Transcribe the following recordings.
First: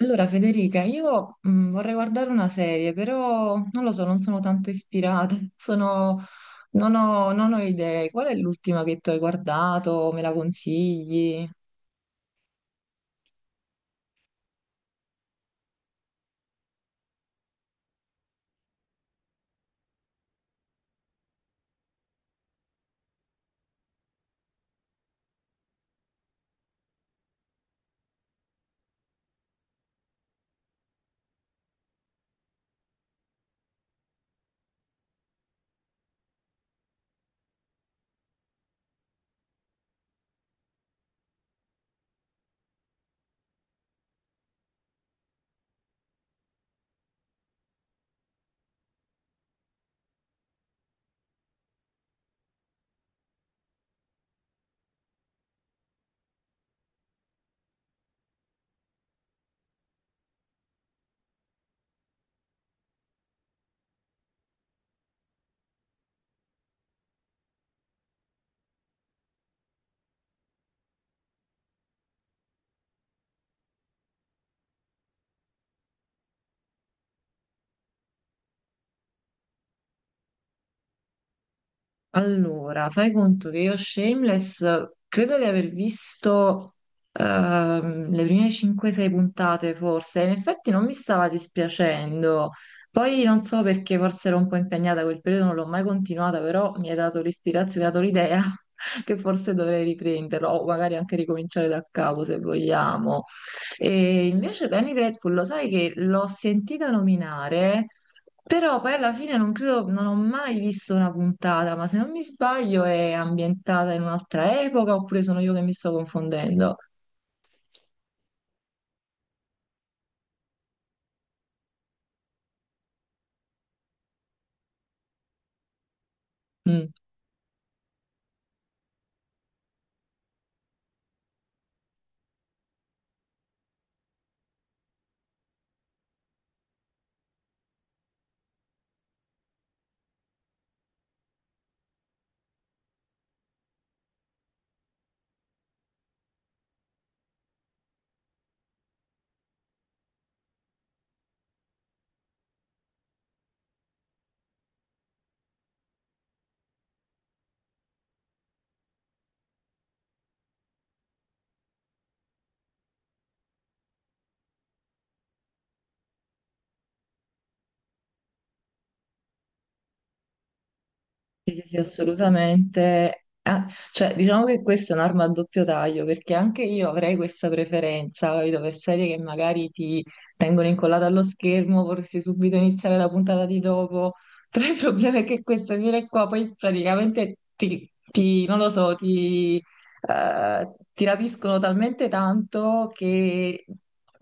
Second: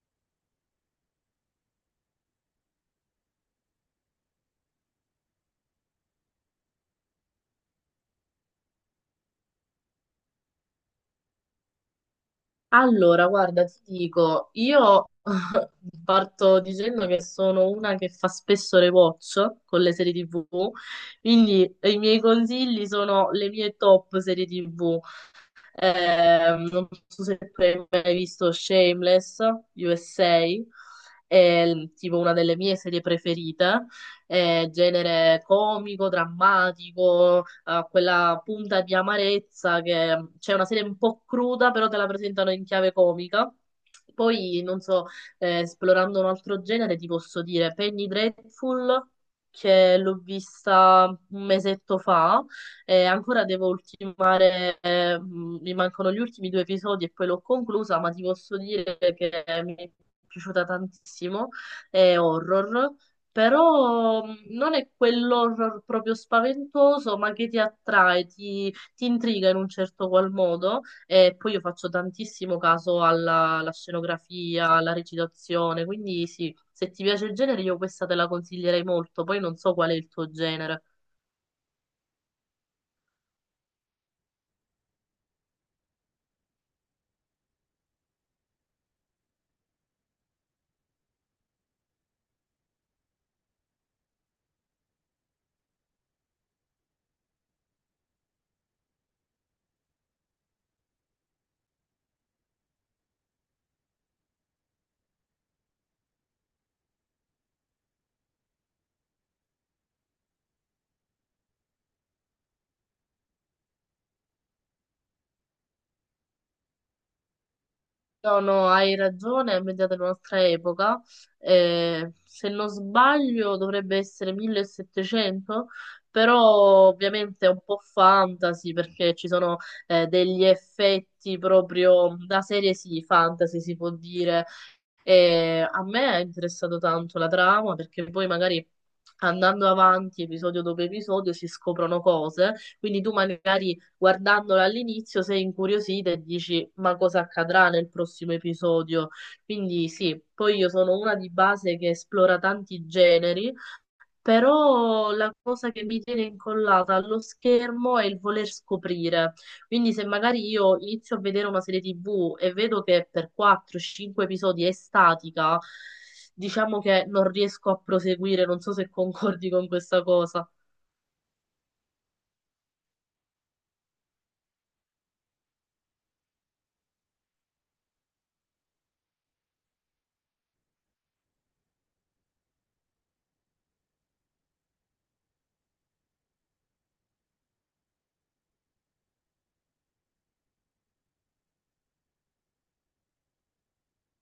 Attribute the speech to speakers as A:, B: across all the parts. A: Allora, Federica, io vorrei guardare una serie, però non lo so, non sono tanto ispirata, non ho idee. Qual è l'ultima che tu hai guardato? Me la consigli?
B: Allora, guarda, ti dico, io parto dicendo che sono una che fa spesso rewatch con le serie TV, quindi i miei consigli sono le mie top serie TV. Non so se tu hai mai visto Shameless USA, tipo una delle mie serie preferite, è genere comico, drammatico, ha quella punta di amarezza che c'è una serie un po' cruda, però te la presentano in chiave comica. Poi, non so, esplorando un altro genere, ti posso dire Penny Dreadful, che l'ho vista un mesetto fa ancora devo ultimare, mi mancano gli ultimi due episodi e poi l'ho conclusa, ma ti posso dire che mi è piaciuta tantissimo. È horror, però non è quell'horror proprio spaventoso, ma che ti attrae, ti intriga in un certo qual modo. E poi io faccio tantissimo caso alla scenografia, alla recitazione, quindi sì, se ti piace il genere io questa te la consiglierei molto, poi non so qual è il tuo genere.
A: Allora, fai conto che io Shameless credo di aver visto le prime 5-6 puntate forse, in effetti non mi stava dispiacendo, poi non so perché forse ero un po' impegnata quel periodo, non l'ho mai continuata, però mi hai dato l'ispirazione, mi hai dato l'idea che forse dovrei riprenderlo o magari anche ricominciare da capo se vogliamo. E invece Penny Dreadful, lo sai che l'ho sentita nominare. Però poi alla fine non credo, non ho mai visto una puntata, ma se non mi sbaglio è ambientata in un'altra epoca oppure sono io che mi sto confondendo?
B: No, no, hai ragione, è media della nostra epoca. Se non sbaglio dovrebbe essere 1700, però
A: Mm.
B: ovviamente è un po' fantasy perché ci sono degli effetti proprio da serie sì, fantasy si può dire, e a me è interessato tanto la trama perché poi magari andando avanti episodio dopo episodio si scoprono cose, quindi tu magari guardandola all'inizio sei incuriosita e dici ma cosa accadrà nel prossimo episodio. Quindi sì, poi io sono una di base che esplora tanti generi però la cosa che mi tiene incollata allo schermo è il voler scoprire. Quindi se magari io inizio a vedere una serie TV e vedo che per 4-5 episodi è statica, diciamo che non riesco a proseguire, non so se concordi con questa cosa.
A: Sì, sì, sì, assolutamente. Ah, cioè, diciamo che questa è un'arma a doppio taglio, perché anche io avrei questa preferenza, capito, per serie che magari ti tengono incollato allo schermo, vorresti subito iniziare la puntata di dopo, però il problema è che questa serie qua poi praticamente non lo so, ti rapiscono talmente tanto che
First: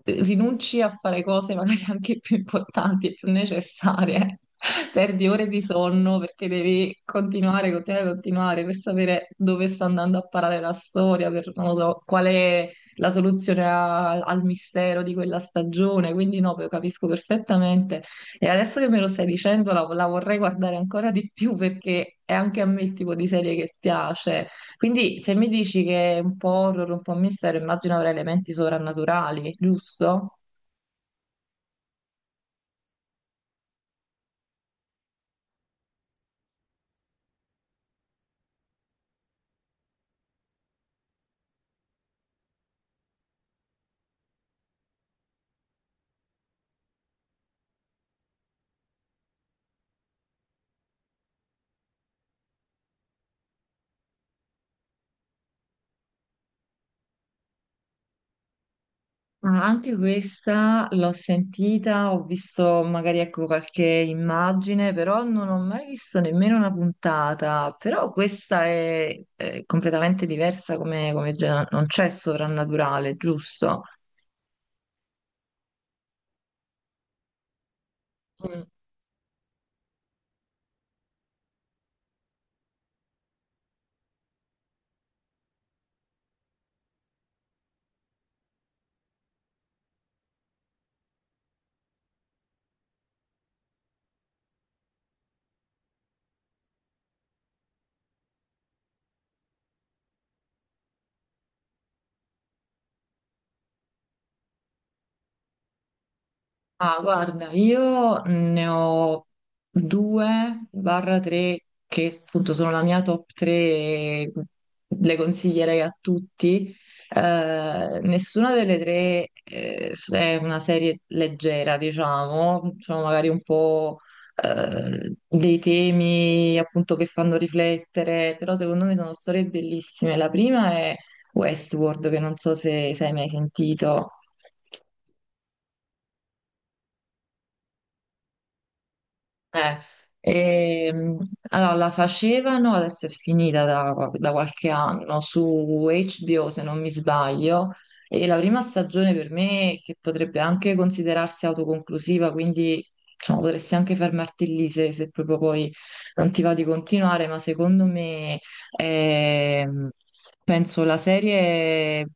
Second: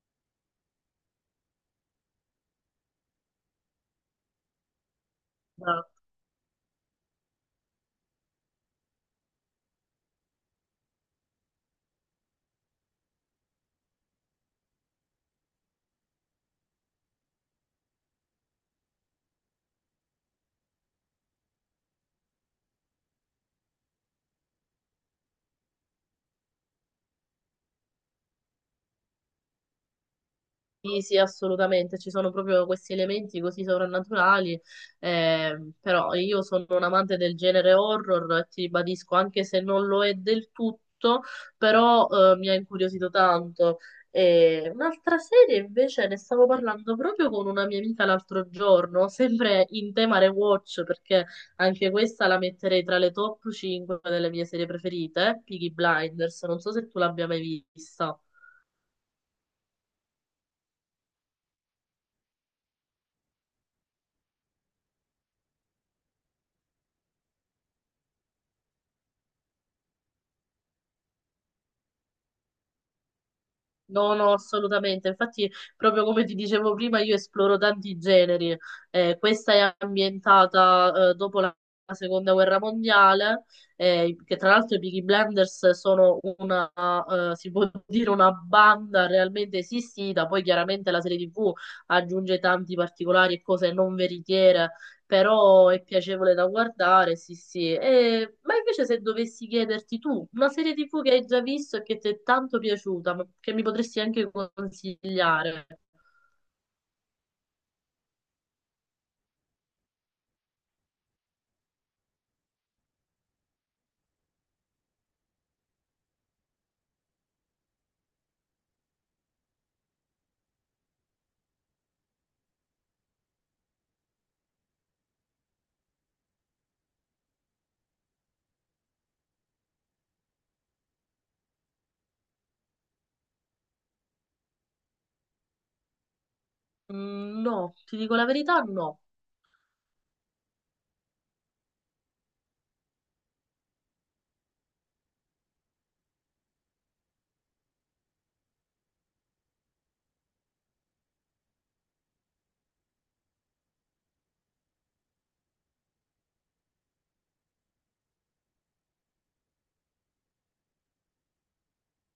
A: rinunci a fare cose magari anche più importanti e più necessarie. Perdi ore di sonno perché devi continuare, continuare, continuare per sapere dove sta andando a parare la storia, per non lo so, qual è la soluzione al mistero di quella stagione. Quindi no, lo capisco perfettamente. E adesso che me lo stai dicendo, la vorrei guardare ancora di più perché è anche a me il tipo di serie che piace. Quindi se mi dici che è un po' horror, un po' mistero, immagino avrà elementi sovrannaturali, giusto?
B: Sì, sì, assolutamente, ci sono proprio questi elementi così sovrannaturali, però io sono un amante del genere horror, e ti ribadisco, anche se non lo è del tutto, però mi ha incuriosito tanto. E un'altra serie invece ne stavo parlando proprio con una mia amica l'altro giorno, sempre in tema rewatch, perché anche questa la metterei tra le top 5 delle mie serie preferite, Peaky Blinders, non so se tu l'abbia mai vista.
A: Ah, anche questa l'ho sentita, ho visto magari ecco qualche immagine, però non ho mai visto nemmeno una puntata. Però questa è completamente diversa come, come genere, non c'è sovrannaturale, giusto?
B: No, no, assolutamente. Infatti, proprio come ti dicevo prima, io esploro tanti generi. Questa è ambientata dopo la seconda guerra mondiale, che tra l'altro i Peaky Blinders sono una, si può dire una banda realmente esistita. Poi chiaramente la serie TV aggiunge tanti particolari e cose non veritiere però è piacevole da guardare, sì, sì. Ma invece se dovessi chiederti tu, una serie TV che hai già visto e che ti è tanto piaciuta, ma che mi potresti anche consigliare?
A: Ah, guarda, io ne ho due barra tre che appunto sono la mia top tre e le consiglierei a tutti. Nessuna delle tre è una serie leggera, diciamo, sono magari un po' dei temi appunto che fanno riflettere, però secondo me sono storie bellissime. La prima è Westworld, che non so se hai mai sentito.
B: Mm, no, ti dico la verità, no.
A: Eh, ehm, allora, la facevano, adesso è finita da qualche anno, su HBO se non mi sbaglio, e la prima stagione per me, che potrebbe anche considerarsi autoconclusiva, quindi diciamo, potresti anche fermarti lì se proprio poi non ti va di continuare, ma secondo me ehm, penso la serie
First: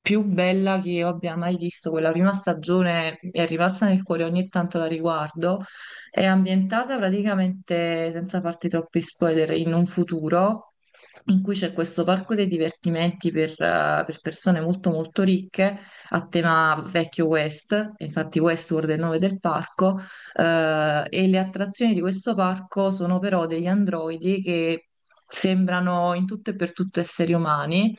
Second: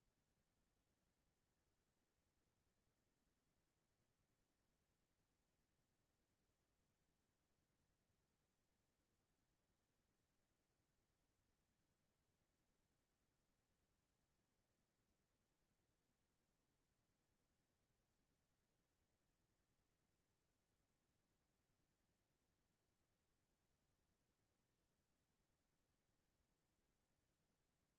A: più bella che io abbia mai visto, quella prima stagione mi è rimasta nel cuore, ogni tanto la riguardo. È ambientata praticamente, senza farti troppi spoiler, in un futuro in cui c'è questo parco dei divertimenti per persone molto molto ricche a tema vecchio West, infatti Westworld è il nome del parco, e le attrazioni di questo parco sono però degli androidi che sembrano in tutto e per tutto esseri umani.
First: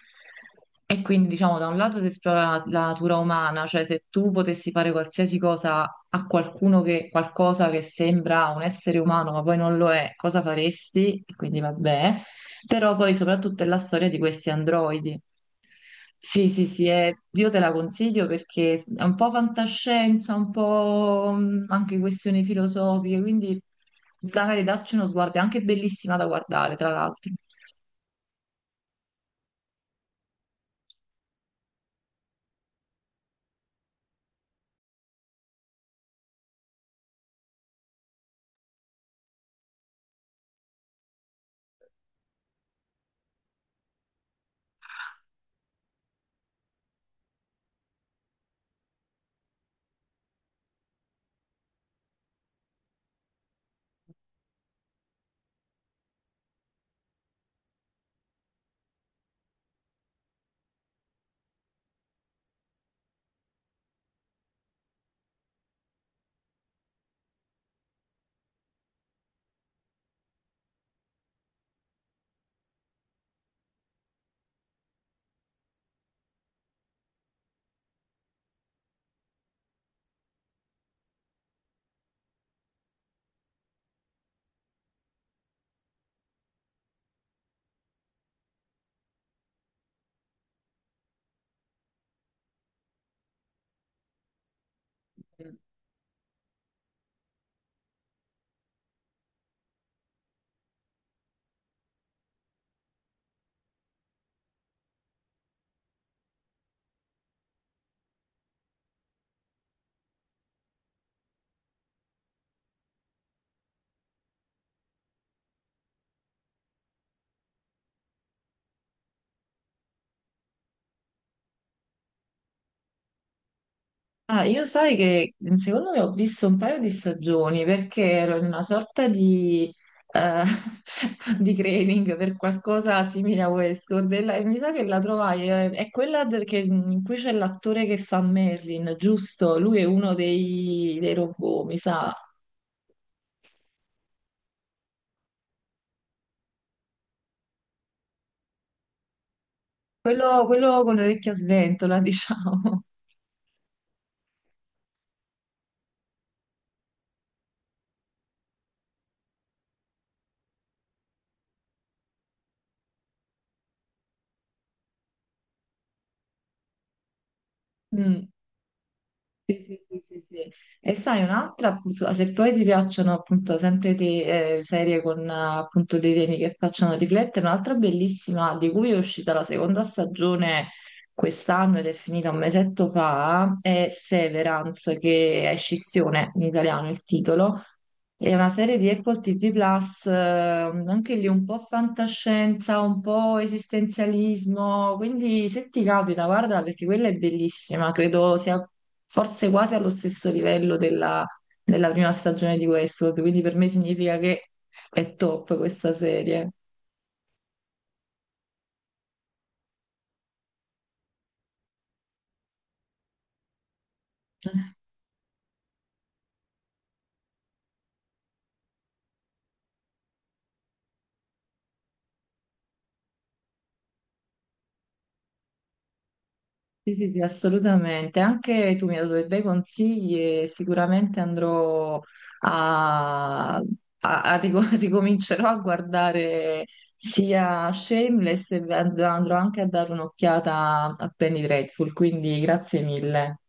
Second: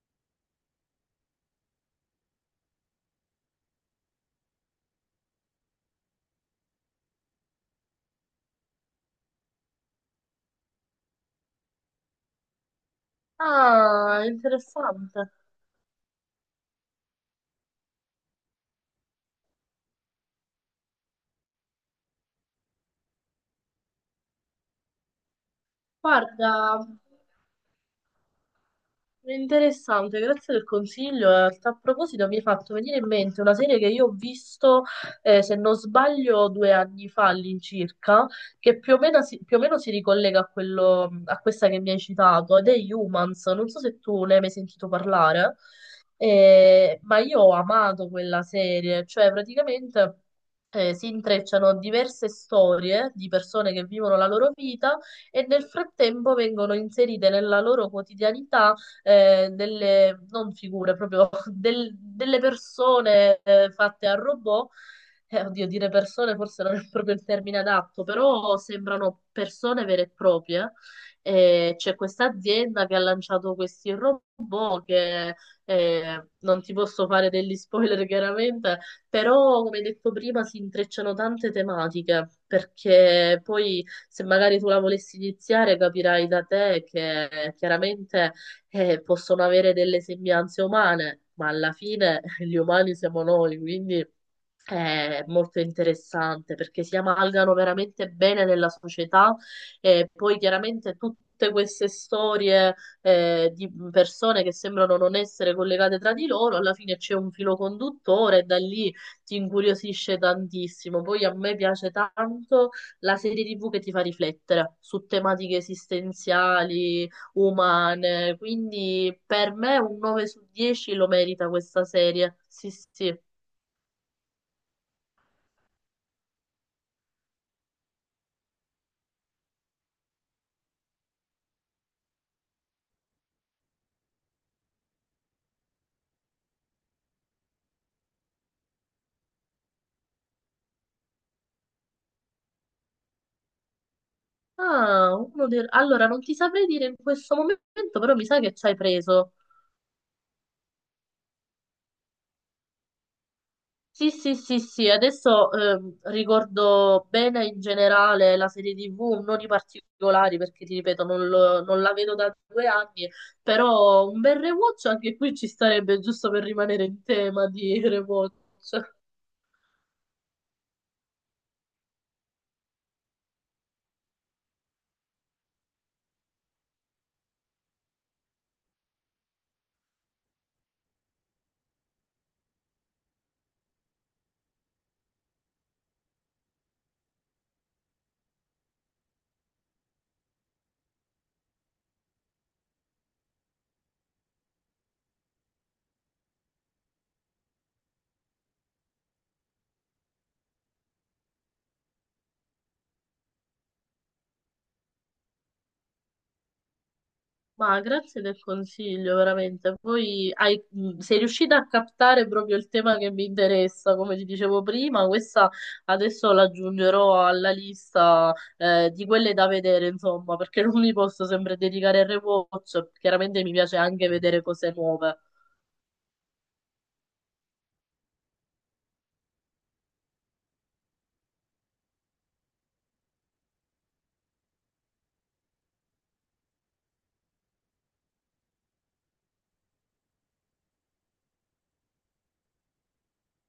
A: E quindi, diciamo, da un lato si esplora la natura umana, cioè se tu potessi fare qualsiasi cosa a qualcuno che qualcosa che sembra un essere umano, ma poi non lo è, cosa faresti? E quindi vabbè. Però poi soprattutto è la storia di
B: Ah,
A: questi androidi.
B: interessante.
A: Sì, sì, sì, io te la consiglio perché è un po' fantascienza, un po' anche questioni filosofiche, quindi magari dacci uno sguardo, è anche bellissima da
B: Guarda.
A: guardare, tra l'altro.
B: Interessante, grazie del consiglio. In realtà, a proposito, mi hai fatto venire in mente una serie che io ho visto, se non sbaglio, 2 anni fa all'incirca, che più o meno si ricollega a quello, a questa che mi hai citato, ed è Humans. Non so se tu ne hai mai sentito parlare, ma io ho amato quella serie, cioè praticamente. Si intrecciano diverse storie di persone che vivono la loro vita e nel frattempo vengono inserite nella loro quotidianità delle, non figure, proprio delle persone fatte a robot. Oddio, dire persone forse non è proprio il termine adatto, però sembrano persone vere e proprie. C'è questa azienda che ha lanciato questi robot che non ti posso fare degli spoiler chiaramente, però come detto prima si intrecciano tante tematiche perché poi se magari tu la volessi iniziare capirai da te che chiaramente possono avere delle sembianze umane, ma alla fine gli umani siamo noi, quindi è molto interessante perché si amalgano veramente bene nella società e poi chiaramente tutte queste storie di persone che sembrano non essere collegate tra di loro, alla fine c'è un filo conduttore e da lì ti incuriosisce tantissimo. Poi a me piace tanto la serie TV che ti fa riflettere su tematiche esistenziali, umane, quindi per me un 9 su 10 lo merita questa serie. Sì, sì.
A: Ah, io sai che secondo me ho visto un paio di stagioni perché ero in una sorta di, eh, di craving per qualcosa simile a Westworld e mi sa che la trovai, è quella in cui c'è l'attore che fa Merlin, giusto? Lui è uno dei robot, mi sa.
B: Ah, uno allora non ti saprei dire in questo momento, però mi sa che ci hai preso.
A: Quello con l'orecchia sventola, diciamo.
B: Sì, sì, sì, sì, adesso ricordo bene in generale la serie TV, non i particolari perché ti ripeto non la vedo da 2 anni, però un bel rewatch anche qui ci starebbe giusto per rimanere in tema di
A: Mm.
B: rewatch.
A: Sì, sì, sì, sì, sì. E sai, un'altra, se poi ti piacciono appunto sempre serie con appunto dei temi che facciano riflettere, un'altra bellissima di cui è uscita la seconda stagione quest'anno ed è finita un mesetto fa, è Severance, che è Scissione in italiano il titolo, è una serie di Apple TV Plus, anche lì un po' fantascienza, un po' esistenzialismo, quindi se ti capita, guarda, perché quella è bellissima, credo sia forse quasi allo stesso livello della prima stagione di Westworld, quindi per me significa che è top questa serie.
B: Ma grazie del consiglio, veramente. Poi sei riuscita a captare proprio il tema che mi interessa, come ti dicevo prima, questa adesso la aggiungerò alla lista di quelle da vedere, insomma, perché non mi posso sempre dedicare al rewatch, chiaramente mi piace anche vedere cose nuove.
A: Sì, sì, sì, assolutamente. Anche tu mi hai dato dei bei consigli e sicuramente andrò a ricomincerò a guardare sia Shameless e andrò anche a dare un'occhiata a Penny Dreadful, quindi grazie mille.